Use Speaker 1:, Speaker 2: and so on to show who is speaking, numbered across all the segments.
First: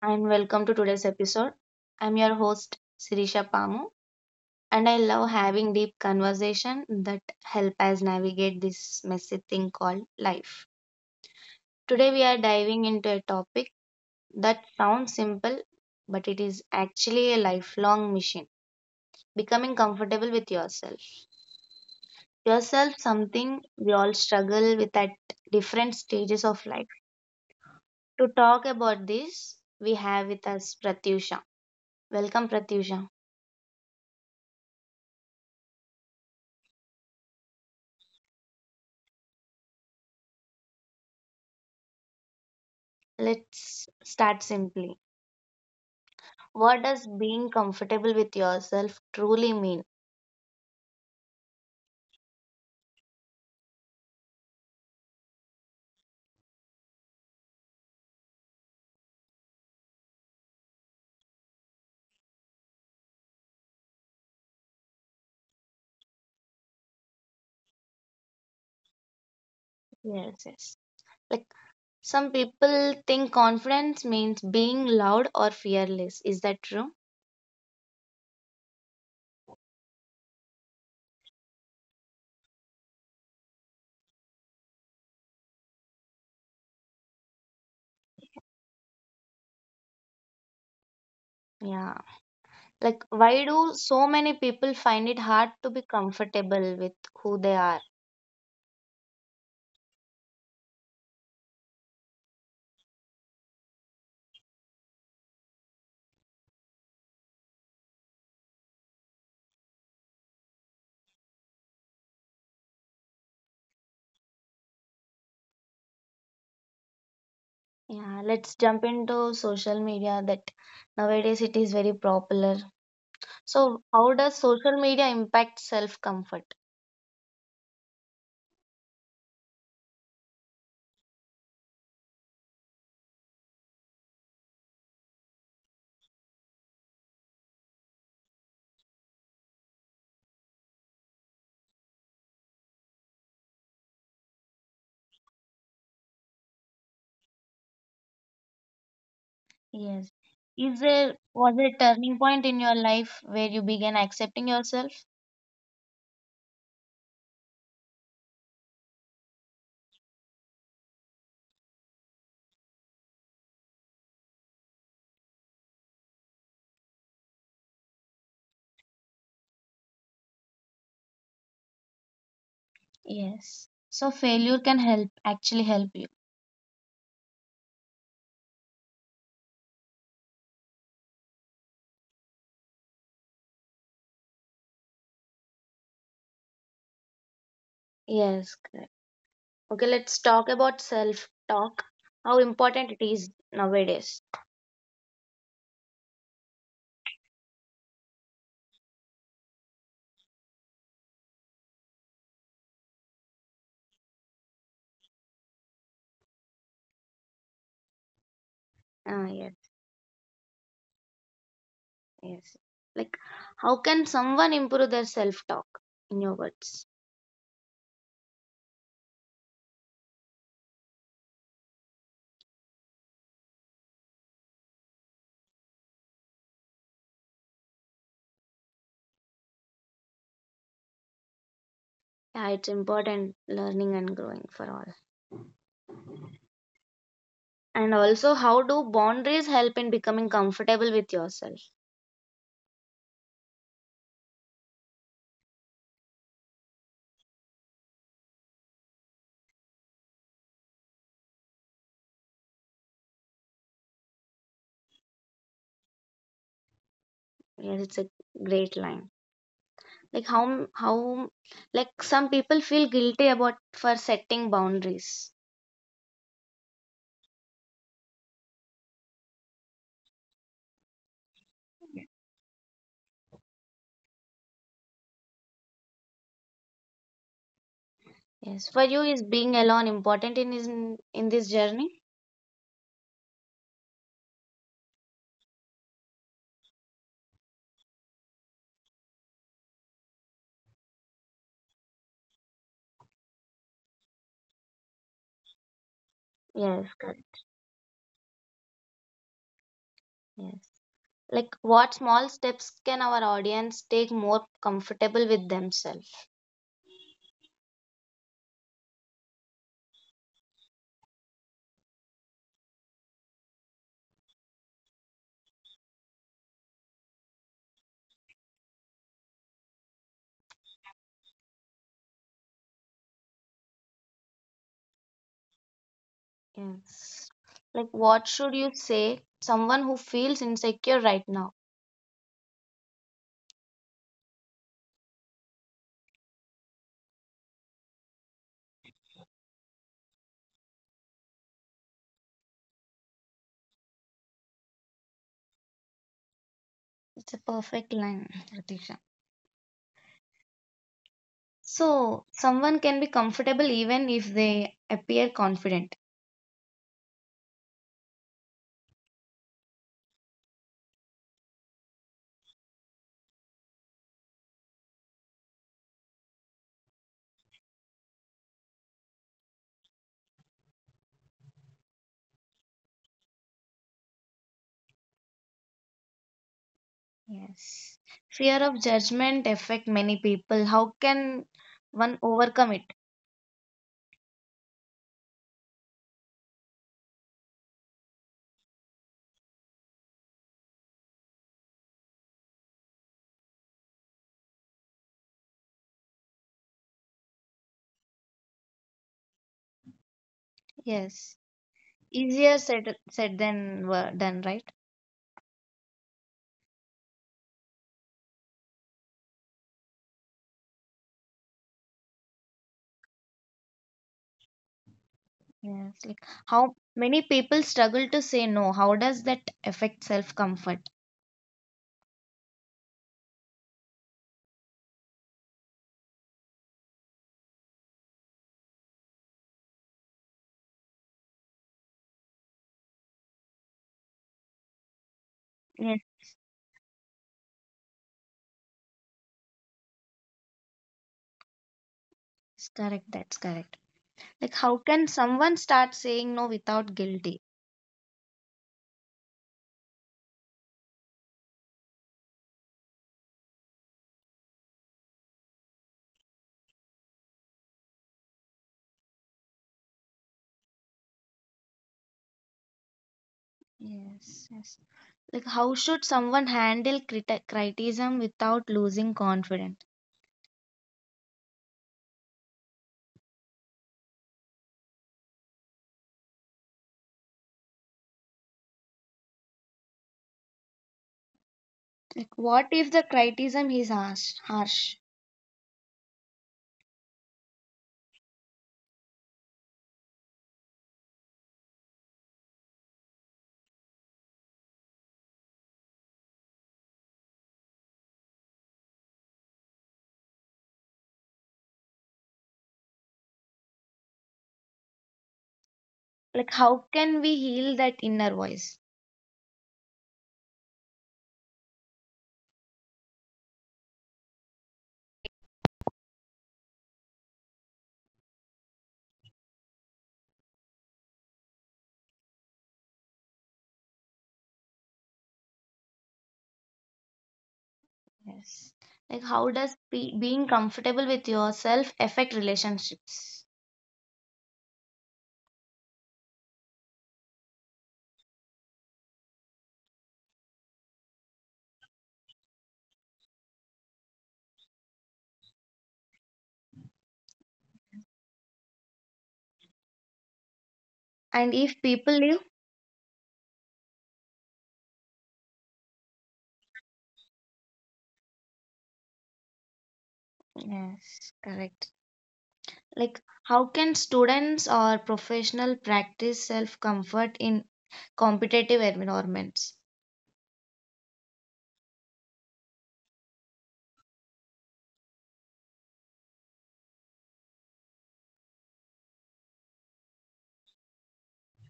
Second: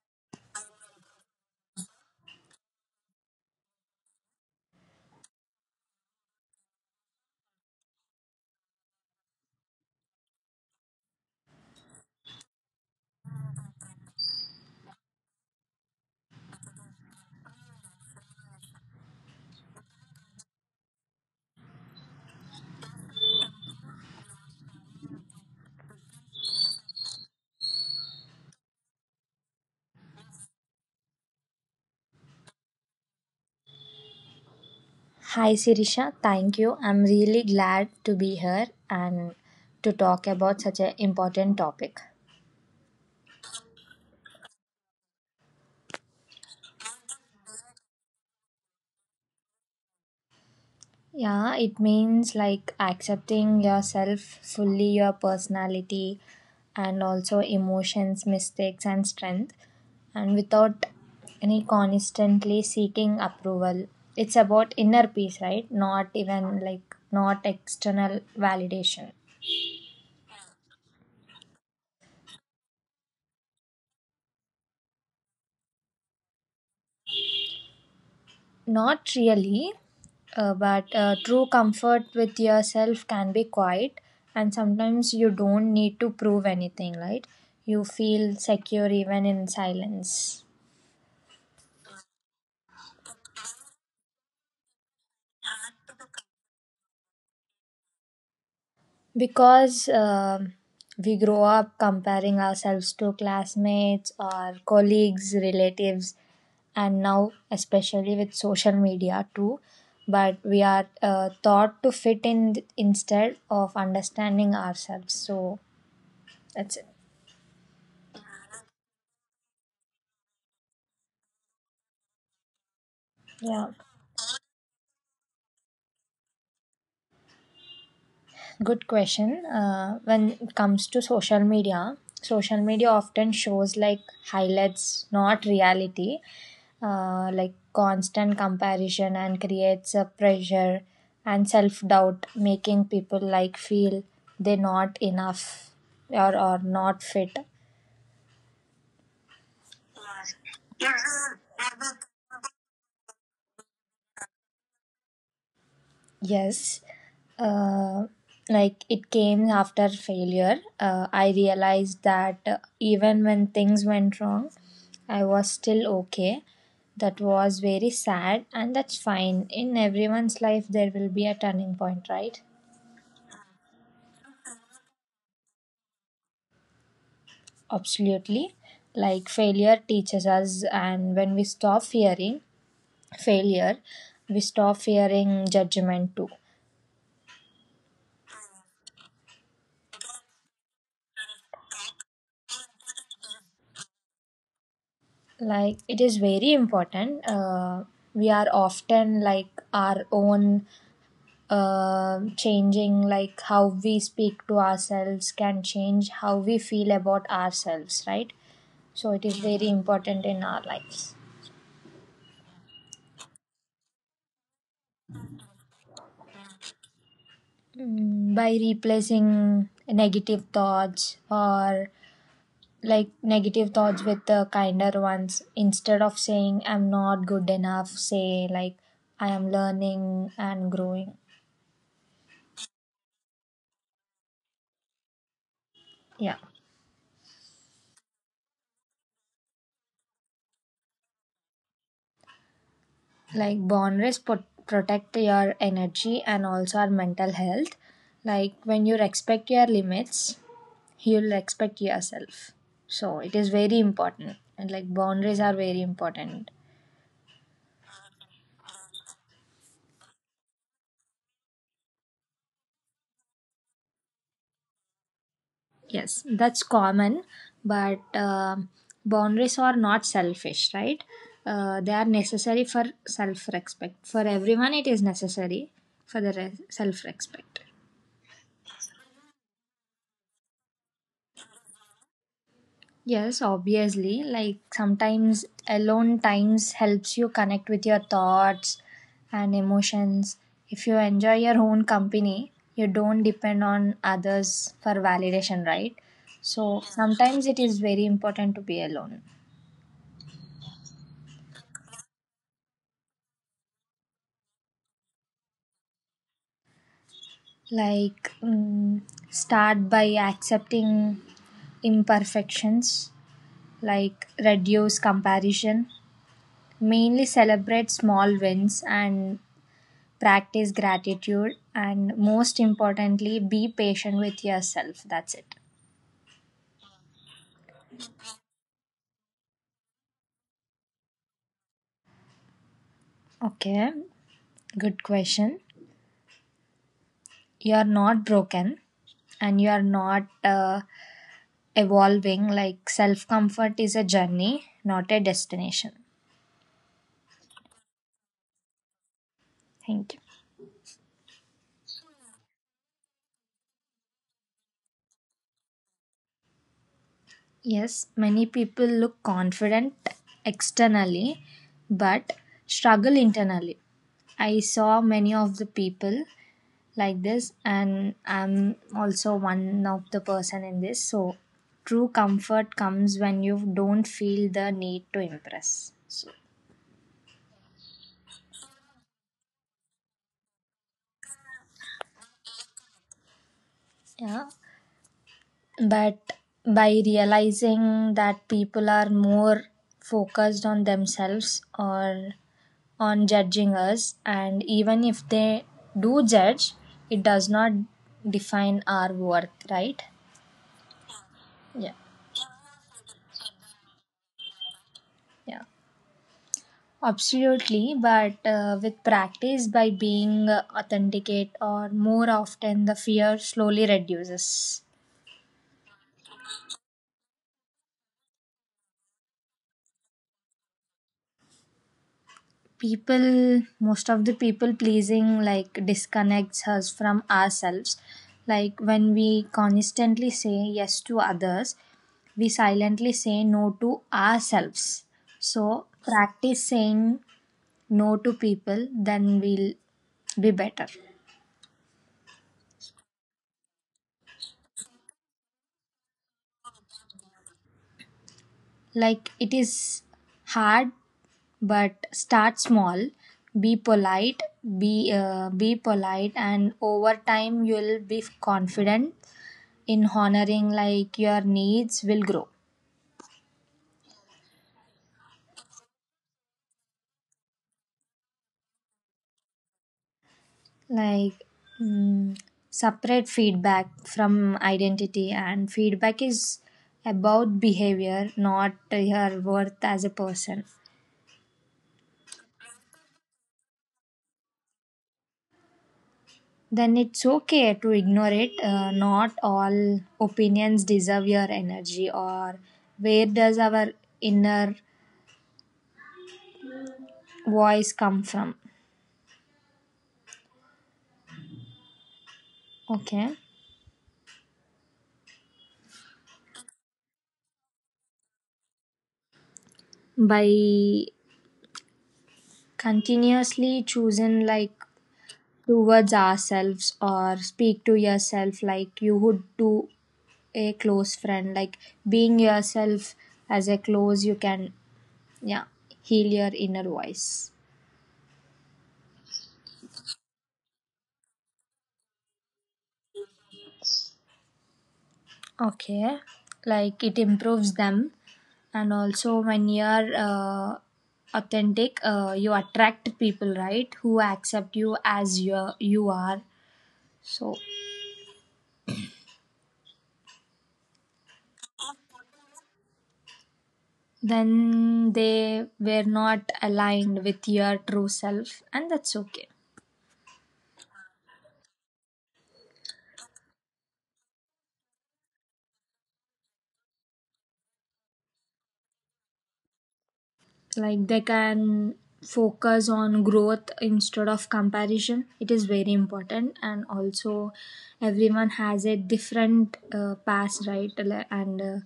Speaker 1: and welcome to today's episode. I'm your host Sirisha Pamu and I love having deep conversation that help us navigate this messy thing called life. Today we are diving into a topic that sounds simple but it is actually a lifelong mission. Becoming comfortable with yourself. Yourself something we all struggle with at different stages of life. To talk about this, we have with us Pratyusha. Welcome, Pratyusha.
Speaker 2: Hi Sirisha, thank you. I'm really glad to be here and to talk about such an important topic.
Speaker 1: Let's start simply. What does being comfortable with yourself truly mean?
Speaker 2: Yeah, it means like accepting yourself fully, your personality, and also emotions, mistakes, and strength, and without any constantly seeking approval. It's about inner peace, right? Not even like not external validation.
Speaker 1: Yes, yes. Like, some people think confidence means being loud or fearless. Is that true?
Speaker 2: Not really, but true comfort with yourself can be quiet, and sometimes you don't need to prove anything, right? You feel secure even in silence.
Speaker 1: Yeah. Like, why do so many people find it hard to be comfortable with who they are?
Speaker 2: Because we grow up comparing ourselves to classmates or colleagues, relatives, and now, especially with social media too. But we are taught to fit in instead of understanding ourselves. So that's it.
Speaker 1: Yeah, let's jump into social media that nowadays it is very popular.
Speaker 2: Yeah.
Speaker 1: So, how does social media impact self comfort?
Speaker 2: Good question. When it comes to social media often shows like highlights, not reality, like constant comparison and creates a pressure and self doubt, making people like feel they're not enough or not fit.
Speaker 1: Yes. Is there was there a turning point in your life where you began accepting yourself?
Speaker 2: Yes, uh, like it came after failure. I realized that even when things went wrong, I was still okay. That was very sad, and that's fine. In everyone's life, there will be a turning point, right?
Speaker 1: Yes. So failure can help actually help you.
Speaker 2: Absolutely. Like failure teaches us, and when we stop fearing failure, we stop fearing judgment too.
Speaker 1: Yes, correct. Okay, let's talk about self talk. How important it is nowadays.
Speaker 2: Like it is very important we are often like our own changing like how we speak to ourselves can change how we feel about ourselves, right? So it
Speaker 1: Ah,
Speaker 2: is very
Speaker 1: yes,
Speaker 2: important in our lives.
Speaker 1: yes. Like, how can someone improve their self talk? In your words.
Speaker 2: Mm, by replacing negative thoughts or like negative thoughts with the kinder ones. Instead of saying I'm not good enough, say like I am learning and growing.
Speaker 1: Yeah, it's important learning and growing for all.
Speaker 2: Yeah,
Speaker 1: And also, how do boundaries help in becoming comfortable with yourself?
Speaker 2: like boundaries protect your energy and also our mental health. Like when you respect your limits, you'll respect yourself. So it is very important and like boundaries are very important.
Speaker 1: Yes, it's a great line. Like, how like some people feel guilty about for setting boundaries.
Speaker 2: Yes, that's common, but boundaries are not selfish, right? They are necessary for self-respect. For everyone it is necessary for the self-respect.
Speaker 1: Yes, for you, is being alone important in this journey?
Speaker 2: Yes, obviously. Like sometimes alone times helps you connect with your thoughts and emotions. If you enjoy your own company, you don't depend on others for validation, right? So
Speaker 1: Yes,
Speaker 2: sometimes
Speaker 1: correct.
Speaker 2: it is very important to be alone.
Speaker 1: Yes. Like, what small steps can our audience take more comfortable with themselves?
Speaker 2: Like mm, start by accepting imperfections, like reduce comparison, mainly celebrate small wins and practice gratitude, and most importantly be patient with yourself. That's it.
Speaker 1: Yes. Like, what should you say someone who feels insecure right now?
Speaker 2: Okay, good question. You are not broken and you are not evolving. Like self comfort is a journey, not a destination.
Speaker 1: It's a perfect line, Ritisha.
Speaker 2: Thank you.
Speaker 1: So someone can be comfortable even if they appear confident.
Speaker 2: Yes, many people look confident externally, but struggle internally. I saw many of the people like this and I'm also one of the person in this. So true comfort comes when you don't feel the need to impress. So
Speaker 1: Yes. Fear of judgment affect many people. How can one overcome it?
Speaker 2: yeah, but by realizing that people are more focused on themselves or on judging us, and even if they do judge, it does not define our worth, right?
Speaker 1: Yes.
Speaker 2: Yeah.
Speaker 1: Easier said than done, right?
Speaker 2: Yeah. Absolutely, but with practice by being authenticate or more often, the fear slowly reduces.
Speaker 1: Yes. Like how many people struggle to say no. How does that affect self-comfort?
Speaker 2: People, most of the people pleasing, like disconnects us from ourselves. Like when we constantly say yes to others, we silently say no to ourselves. So,
Speaker 1: Yes,
Speaker 2: practice saying no to people, then we'll be better.
Speaker 1: correct. That's correct. Like, how can someone start saying no without guilty?
Speaker 2: Like it is hard. But start small, be polite, be polite, and over time you'll be confident in honoring. Like your needs will grow.
Speaker 1: Yes, yes. Like, how should someone handle criticism without losing confidence?
Speaker 2: Like mm, separate feedback from identity, and feedback is about behavior, not your worth as a person.
Speaker 1: Like, what if the criticism is harsh? Harsh.
Speaker 2: Then it's okay to ignore it. Not all opinions deserve your energy, or where does our inner voice come from? Okay,
Speaker 1: Like, how can we heal that inner voice?
Speaker 2: by continuously choosing like towards ourselves, or speak to yourself like you would to a close friend. Like being yourself as a close you can, yeah, heal your inner voice.
Speaker 1: Yes. Like, how does being comfortable with yourself affect relationships?
Speaker 2: Okay, like it improves them, and also when you're authentic, you attract people, right, who accept you as you are. So
Speaker 1: And if people live,
Speaker 2: then they were not aligned with your true self, and that's okay.
Speaker 1: yes, correct. Like, how can students or professional practice self comfort in competitive environments?
Speaker 2: Like they can focus on growth instead of comparison. It is very important, and also everyone has a different past, right? Like, and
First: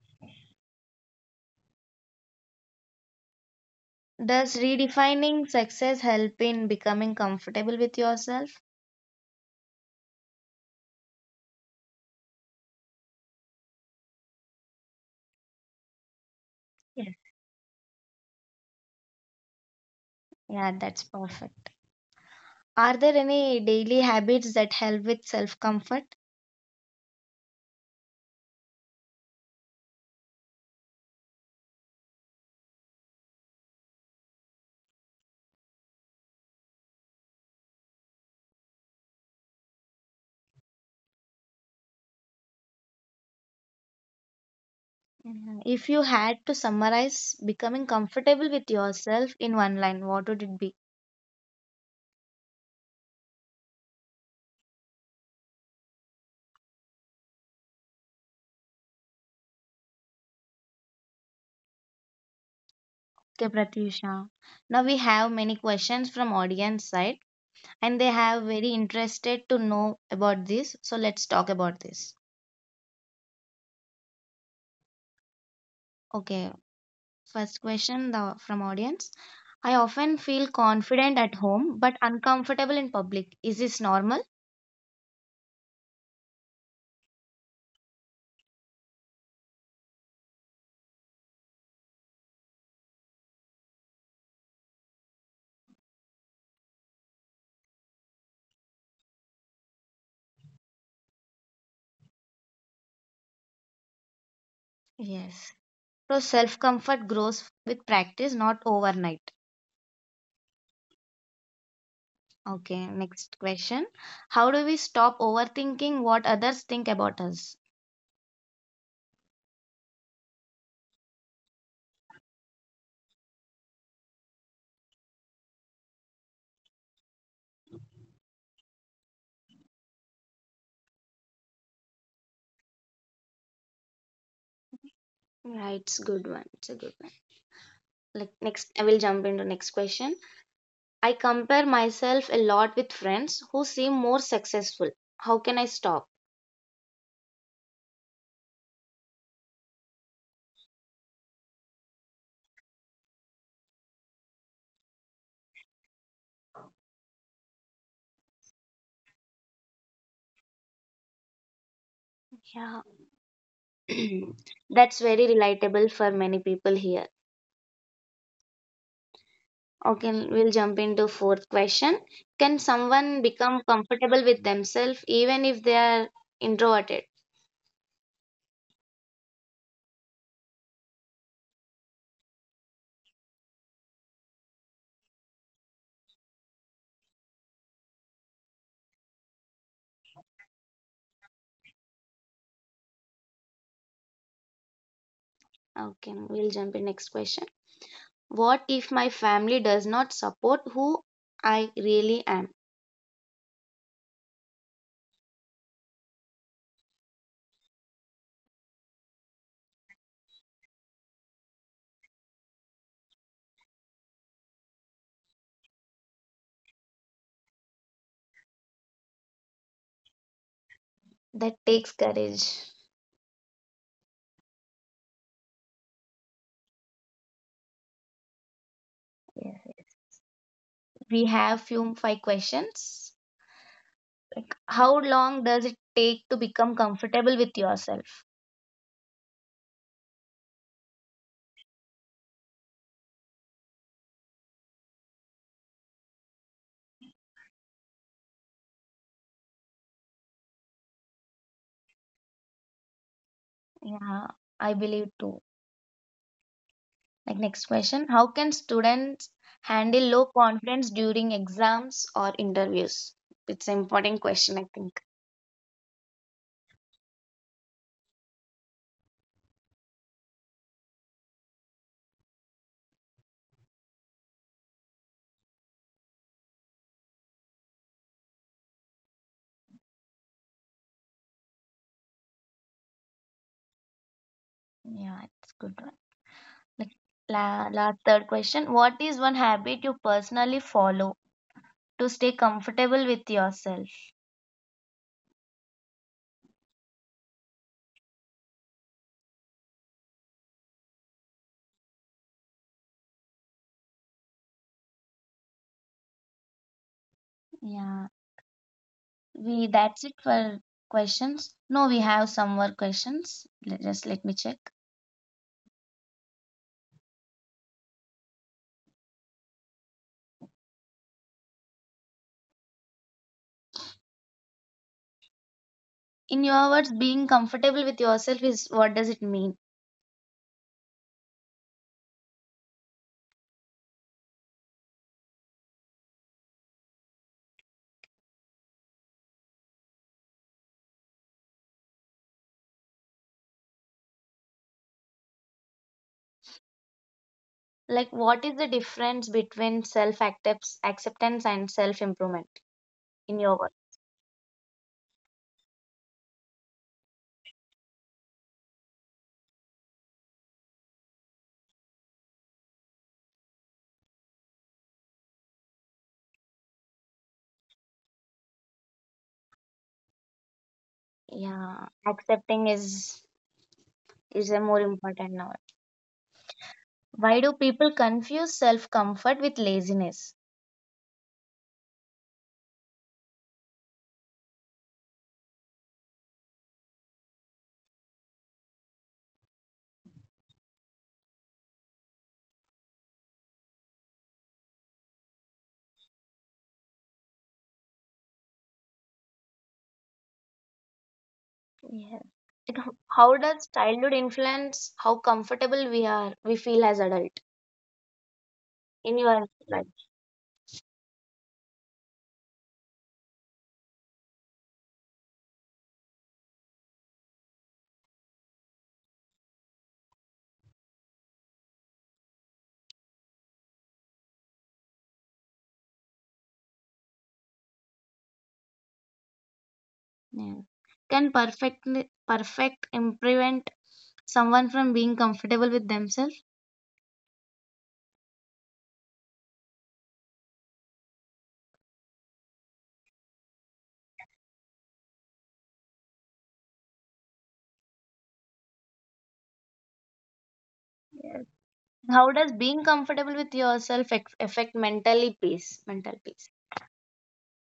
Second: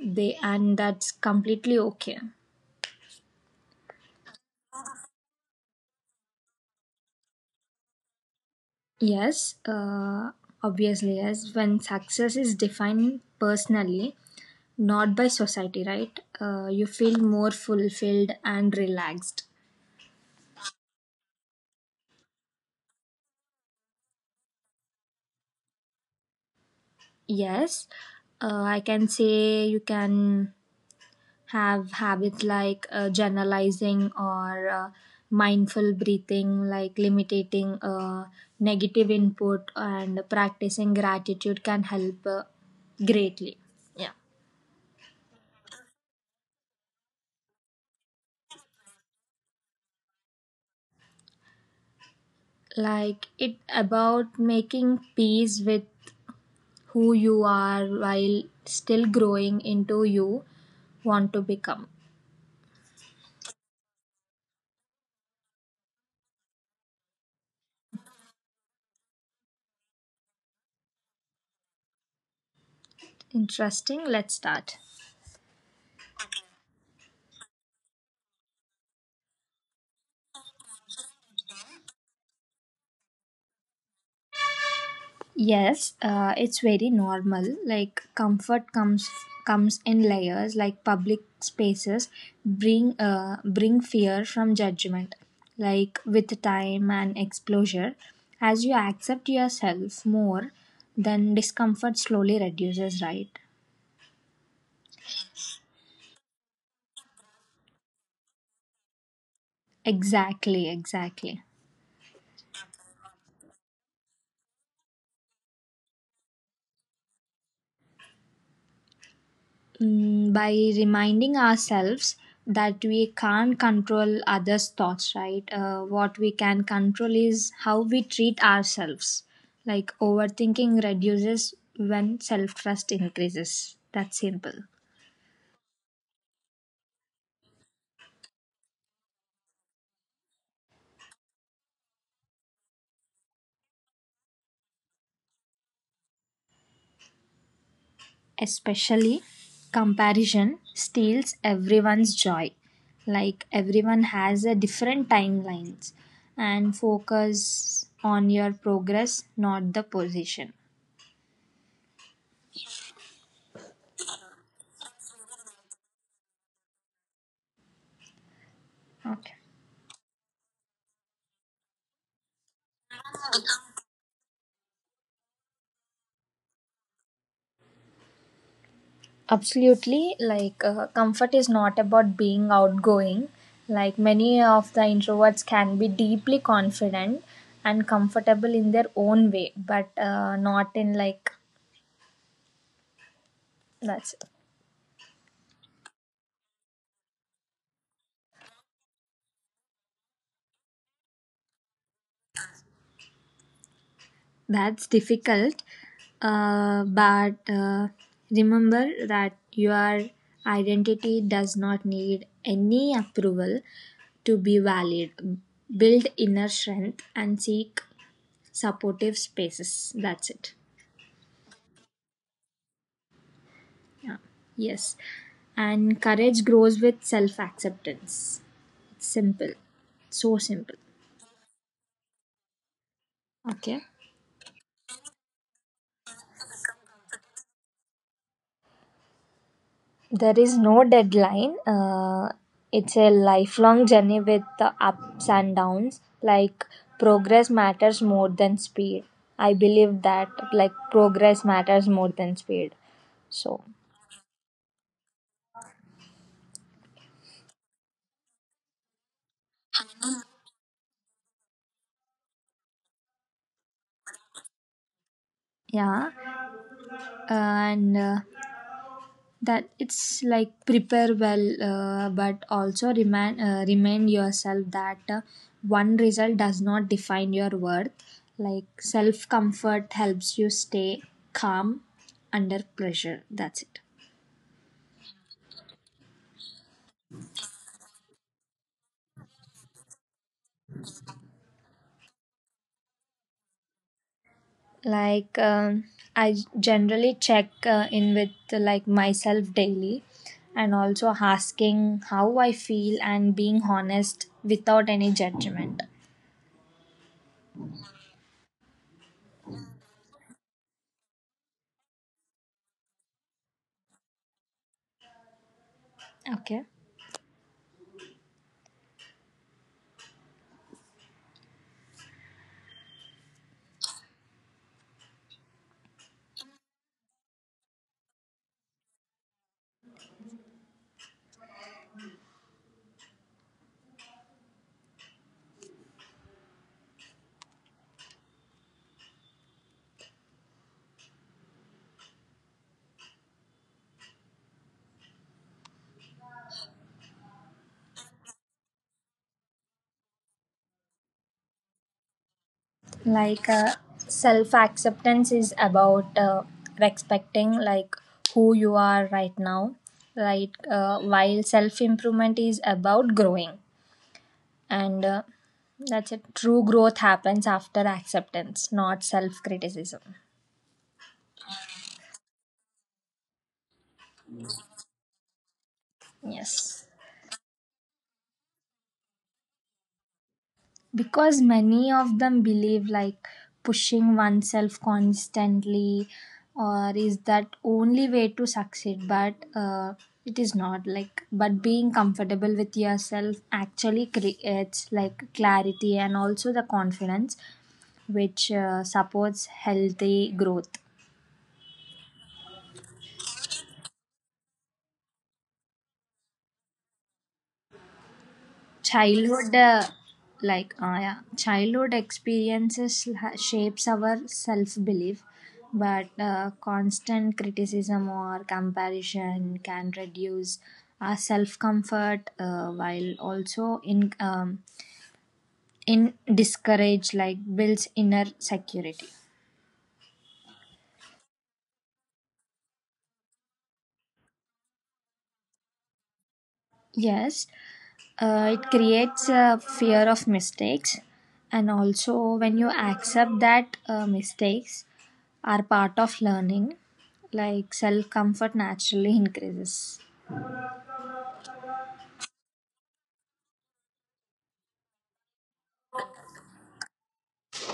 Speaker 2: they, and that's completely okay.
Speaker 1: Does redefining success help in becoming comfortable with yourself?
Speaker 2: Yes, obviously yes. When success is defined personally, not by society, right? You
Speaker 1: Yes.
Speaker 2: feel more fulfilled and relaxed.
Speaker 1: Yeah, that's perfect. Are there any daily habits that help with self comfort?
Speaker 2: Yes, I can say you can have habits like journalizing or mindful breathing, like limiting negative input and practicing gratitude can help greatly. Yeah,
Speaker 1: Mhm. If you had to summarize becoming comfortable with yourself in one line, what would it be?
Speaker 2: like it about making peace with who you are while still growing into you want to become.
Speaker 1: Okay, Pratyusha. Now we have many questions from audience side and they have very interested to know about this. So let's talk about this.
Speaker 2: Interesting, let's start.
Speaker 1: Okay, first question from audience. I often feel confident at home but uncomfortable in public. Is this normal?
Speaker 2: Yes, it's very normal. Like comfort comes in layers. Like public spaces bring bring fear from judgment. Like with time and exposure, as you accept yourself more, then discomfort slowly reduces, right?
Speaker 1: Yes. So self comfort grows with practice, not overnight.
Speaker 2: Exactly, exactly.
Speaker 1: Okay, next question. How do we stop overthinking what others think about us?
Speaker 2: Mm, by reminding ourselves that we can't control others' thoughts, right? What we can control is how we treat ourselves. Like overthinking reduces when self trust increases. That's simple.
Speaker 1: Right, it's good one. It's a good one. Like next, I will jump into next question. I compare myself a lot with friends who seem more successful. How can I stop?
Speaker 2: Especially comparison steals everyone's joy. Like everyone has a different timelines, and focus on your progress, not the position.
Speaker 1: Yeah, that's very relatable for many people here.
Speaker 2: Okay.
Speaker 1: Okay, we'll jump into fourth question. Can someone become comfortable with themselves even if they are introverted?
Speaker 2: Absolutely, like comfort is not about being outgoing. Like many of the introverts can be deeply confident and comfortable in their own way, but not in like that's.
Speaker 1: Okay, we'll jump in next question. What if my family does not support who I really am?
Speaker 2: That's difficult, but remember that your identity does not need any approval to be valid. Build inner strength and seek supportive spaces. That's it.
Speaker 1: That takes courage.
Speaker 2: Yeah. Yes. And courage grows with self acceptance. It's simple.
Speaker 1: Yeah.
Speaker 2: So simple.
Speaker 1: We have few five questions.
Speaker 2: Okay.
Speaker 1: How long does it take to become comfortable with yourself?
Speaker 2: There is no deadline. It's a lifelong journey with the ups and downs. Like progress matters more than speed. I believe that like progress matters more than speed. So
Speaker 1: Yeah, I believe too. Like next question, how can students handle low confidence during exams or interviews? It's an important question, I think.
Speaker 2: yeah, and that it's like prepare well, but also remind yourself that one result does not define your worth. Like self comfort helps you stay calm under pressure. That's it.
Speaker 1: Yeah, it's good one. Like last third question, what is one habit you personally follow to stay comfortable with yourself?
Speaker 2: Like I generally check in with like myself daily, and also asking how I feel and being honest without any judgment.
Speaker 1: Yeah, we that's it for questions. No, we have some more questions. Just let me check.
Speaker 2: Okay,
Speaker 1: In your words, being comfortable with yourself is, what does it mean? Like, what is the difference between self acceptance and self improvement in your
Speaker 2: like
Speaker 1: words?
Speaker 2: self acceptance is about respecting like who you are right now, right? While self improvement is about growing, and that's it. True growth happens after acceptance, not self criticism.
Speaker 1: Yeah, accepting is a more important now.
Speaker 2: Yes,
Speaker 1: Why do people confuse self comfort with laziness?
Speaker 2: because many of them believe like pushing oneself constantly or is that only way to succeed, but it is not like. But being comfortable with yourself actually creates like clarity and also the confidence which supports healthy growth.
Speaker 1: Yes. It, how does childhood influence how comfortable we feel as adult in your
Speaker 2: Childhood
Speaker 1: life?
Speaker 2: like yeah, childhood experiences shapes our self belief, but constant criticism or comparison can reduce our self comfort, while also in discourage like builds inner security.
Speaker 1: Yeah. Can perfect prevent someone from being comfortable with themselves?
Speaker 2: Yes. It creates a fear of mistakes, and also when you accept that mistakes are part of learning, like self comfort naturally increases.
Speaker 1: Yes. How does being comfortable with yourself affect mentally peace? Mental peace.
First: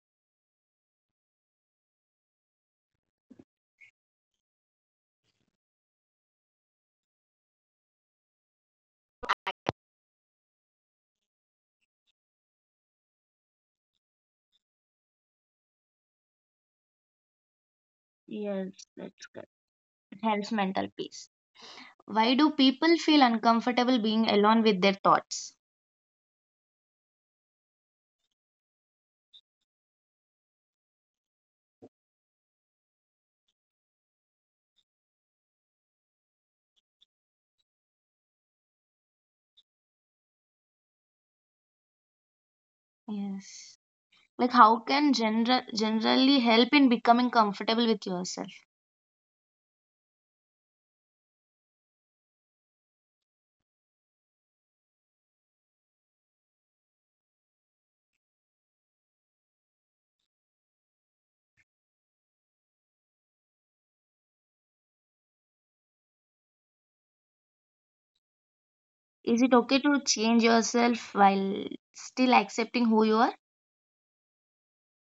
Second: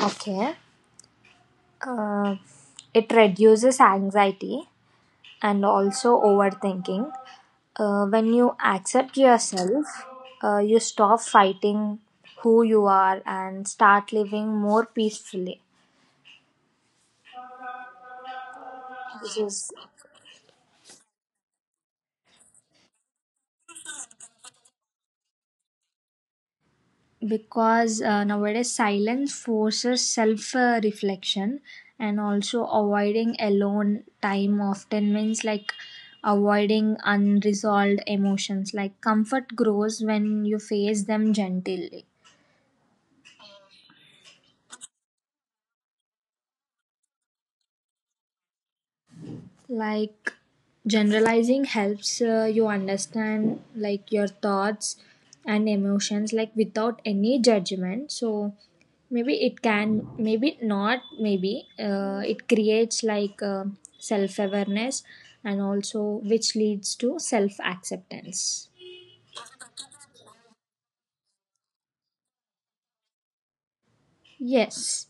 Speaker 2: Okay. Uh, it reduces anxiety and also overthinking. When you accept yourself, you stop fighting who you are and start living more peacefully. This
Speaker 1: Yes,
Speaker 2: is
Speaker 1: that's good. It helps mental peace. Why do people feel uncomfortable being alone with their thoughts?
Speaker 2: because nowadays silence forces self reflection, and also avoiding alone time often means like avoiding unresolved emotions. Like comfort grows when you face them gently.
Speaker 1: Yes. Like, how can generally help in becoming comfortable with yourself?
Speaker 2: Like generalizing helps you understand like your thoughts and emotions like without any judgment. So maybe it can, maybe not, maybe it creates like self awareness and also which leads to self acceptance.
Speaker 1: Is it okay to change yourself while still accepting who you are?
Speaker 2: Yes,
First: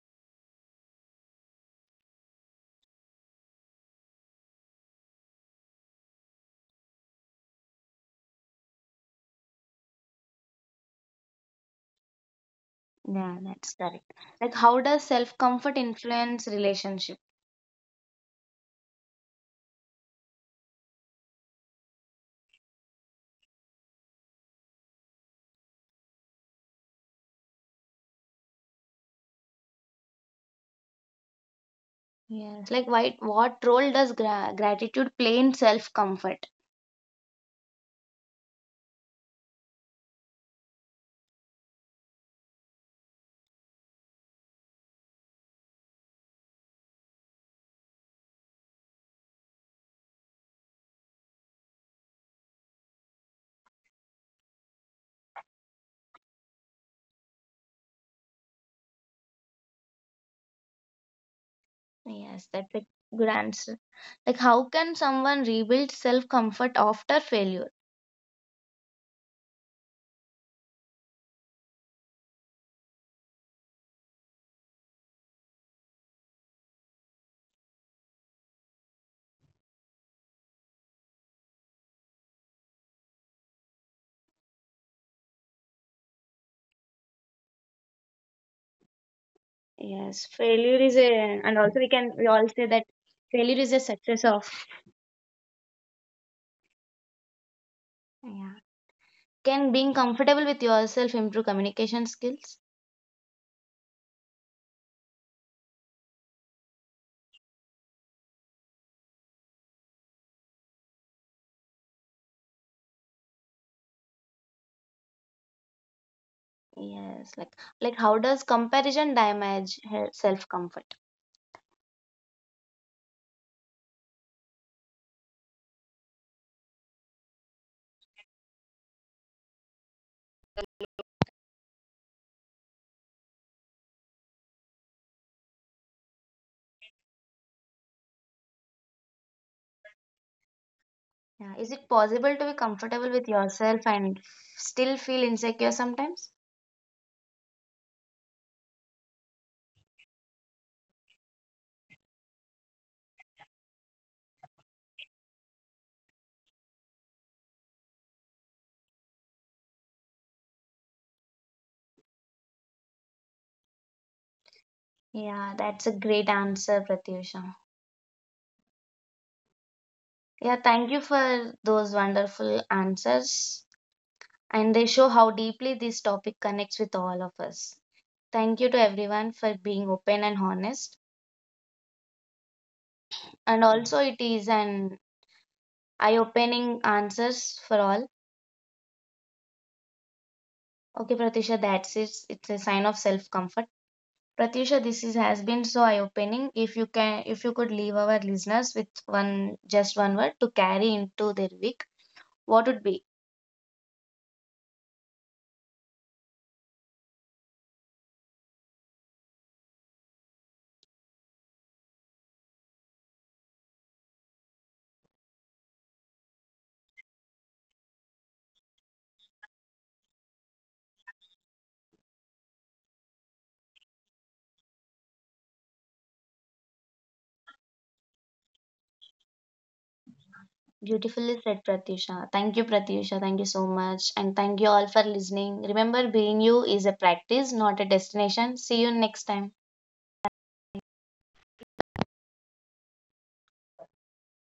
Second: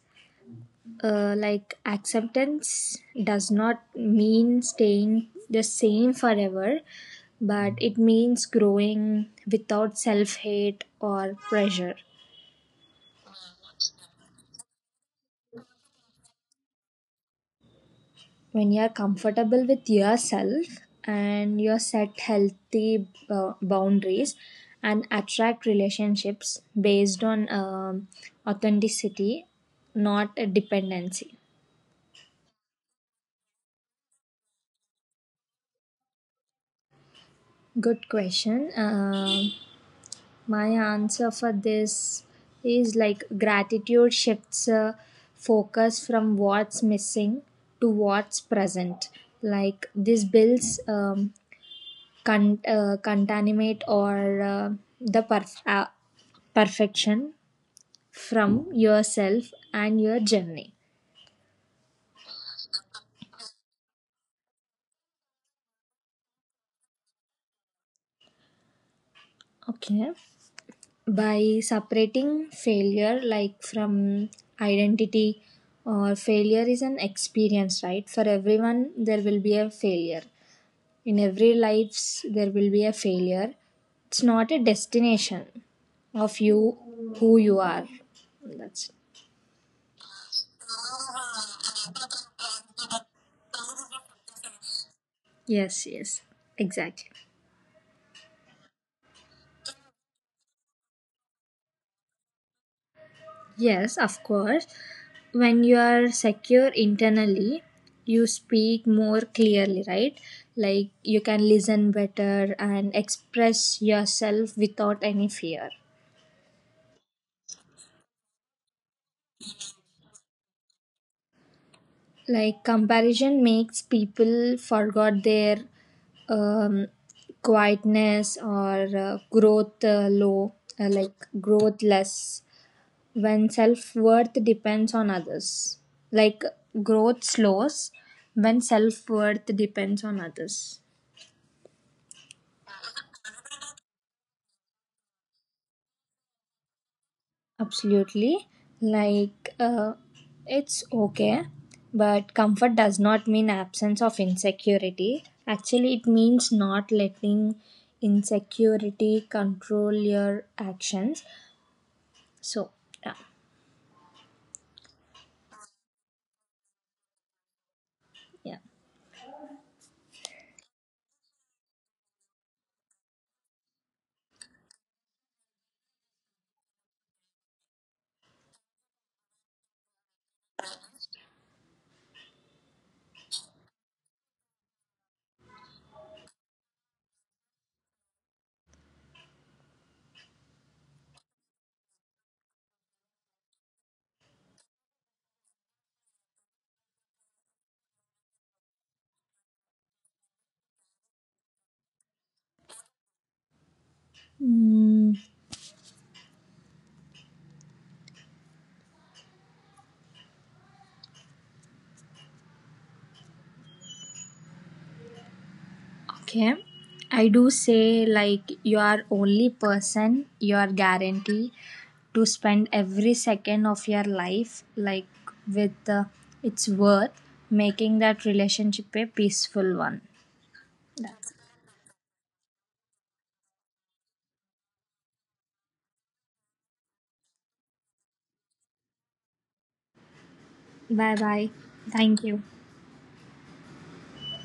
Speaker 2: like acceptance does not mean staying the same forever, but it means growing without self hate or pressure.
Speaker 1: Yeah, that's correct. Like, how does self comfort influence relationship?
Speaker 2: When you are comfortable with yourself and you set healthy boundaries, and attract relationships based on authenticity, not a dependency.
Speaker 1: Yes. Like, why, what role does gratitude play in self comfort?
Speaker 2: Good question. My answer for this is like gratitude shifts focus from what's missing to what's present. Like this builds contaminate or the perfection from yourself and your journey.
Speaker 1: Yes, that's a good answer. Like, how can someone rebuild self comfort after failure?
Speaker 2: Okay. By separating failure like from identity, or failure is an experience, right? For everyone, there will be a failure. In every lives there will be a failure. It's not a destination of you, who you are. That's.
Speaker 1: Yes, failure is a, and also we can, we all say that failure is a success of.
Speaker 2: Yes, yes, exactly.
Speaker 1: Yeah. Can being comfortable with yourself improve communication skills?
Speaker 2: Yes, of course. When you are secure internally, you speak more clearly, right? Like you can listen better and express yourself without any fear.
Speaker 1: Yes, like how does comparison damage self comfort?
Speaker 2: Like comparison makes people forgot their um, quietness or growth low, like growth less when self-worth depends on others. Like growth slows when self-worth depends on others.
Speaker 1: Yeah, is it possible to be comfortable with yourself and still feel insecure sometimes?
Speaker 2: Absolutely. Like, it's okay, but comfort does not mean absence of insecurity. Actually, it means not letting insecurity control your actions. So, yeah,
Speaker 1: Yeah, that's a great answer, Pratyusha.
Speaker 2: yeah.
Speaker 1: Yeah, thank you for those wonderful answers, and they show how deeply this topic connects with all of us. Thank you to everyone for being open and honest, and also it is an eye-opening answers for all. Okay, Pratisha, that's it. It's a sign of self-comfort. Pratyusha, has been so eye-opening. If you could leave our listeners with one, just one word to carry into their week, what would be?
Speaker 2: Hmm. Okay. I do say like you are only person you are guaranteed to spend every second of your life like with its worth making that relationship a peaceful one.
Speaker 1: Beautifully said, Pratyusha. Thank you, Pratyusha. Thank you so much, and thank you all for listening. Remember, being you is a practice, not a destination. See you next time.
Speaker 2: Bye bye. Thank you.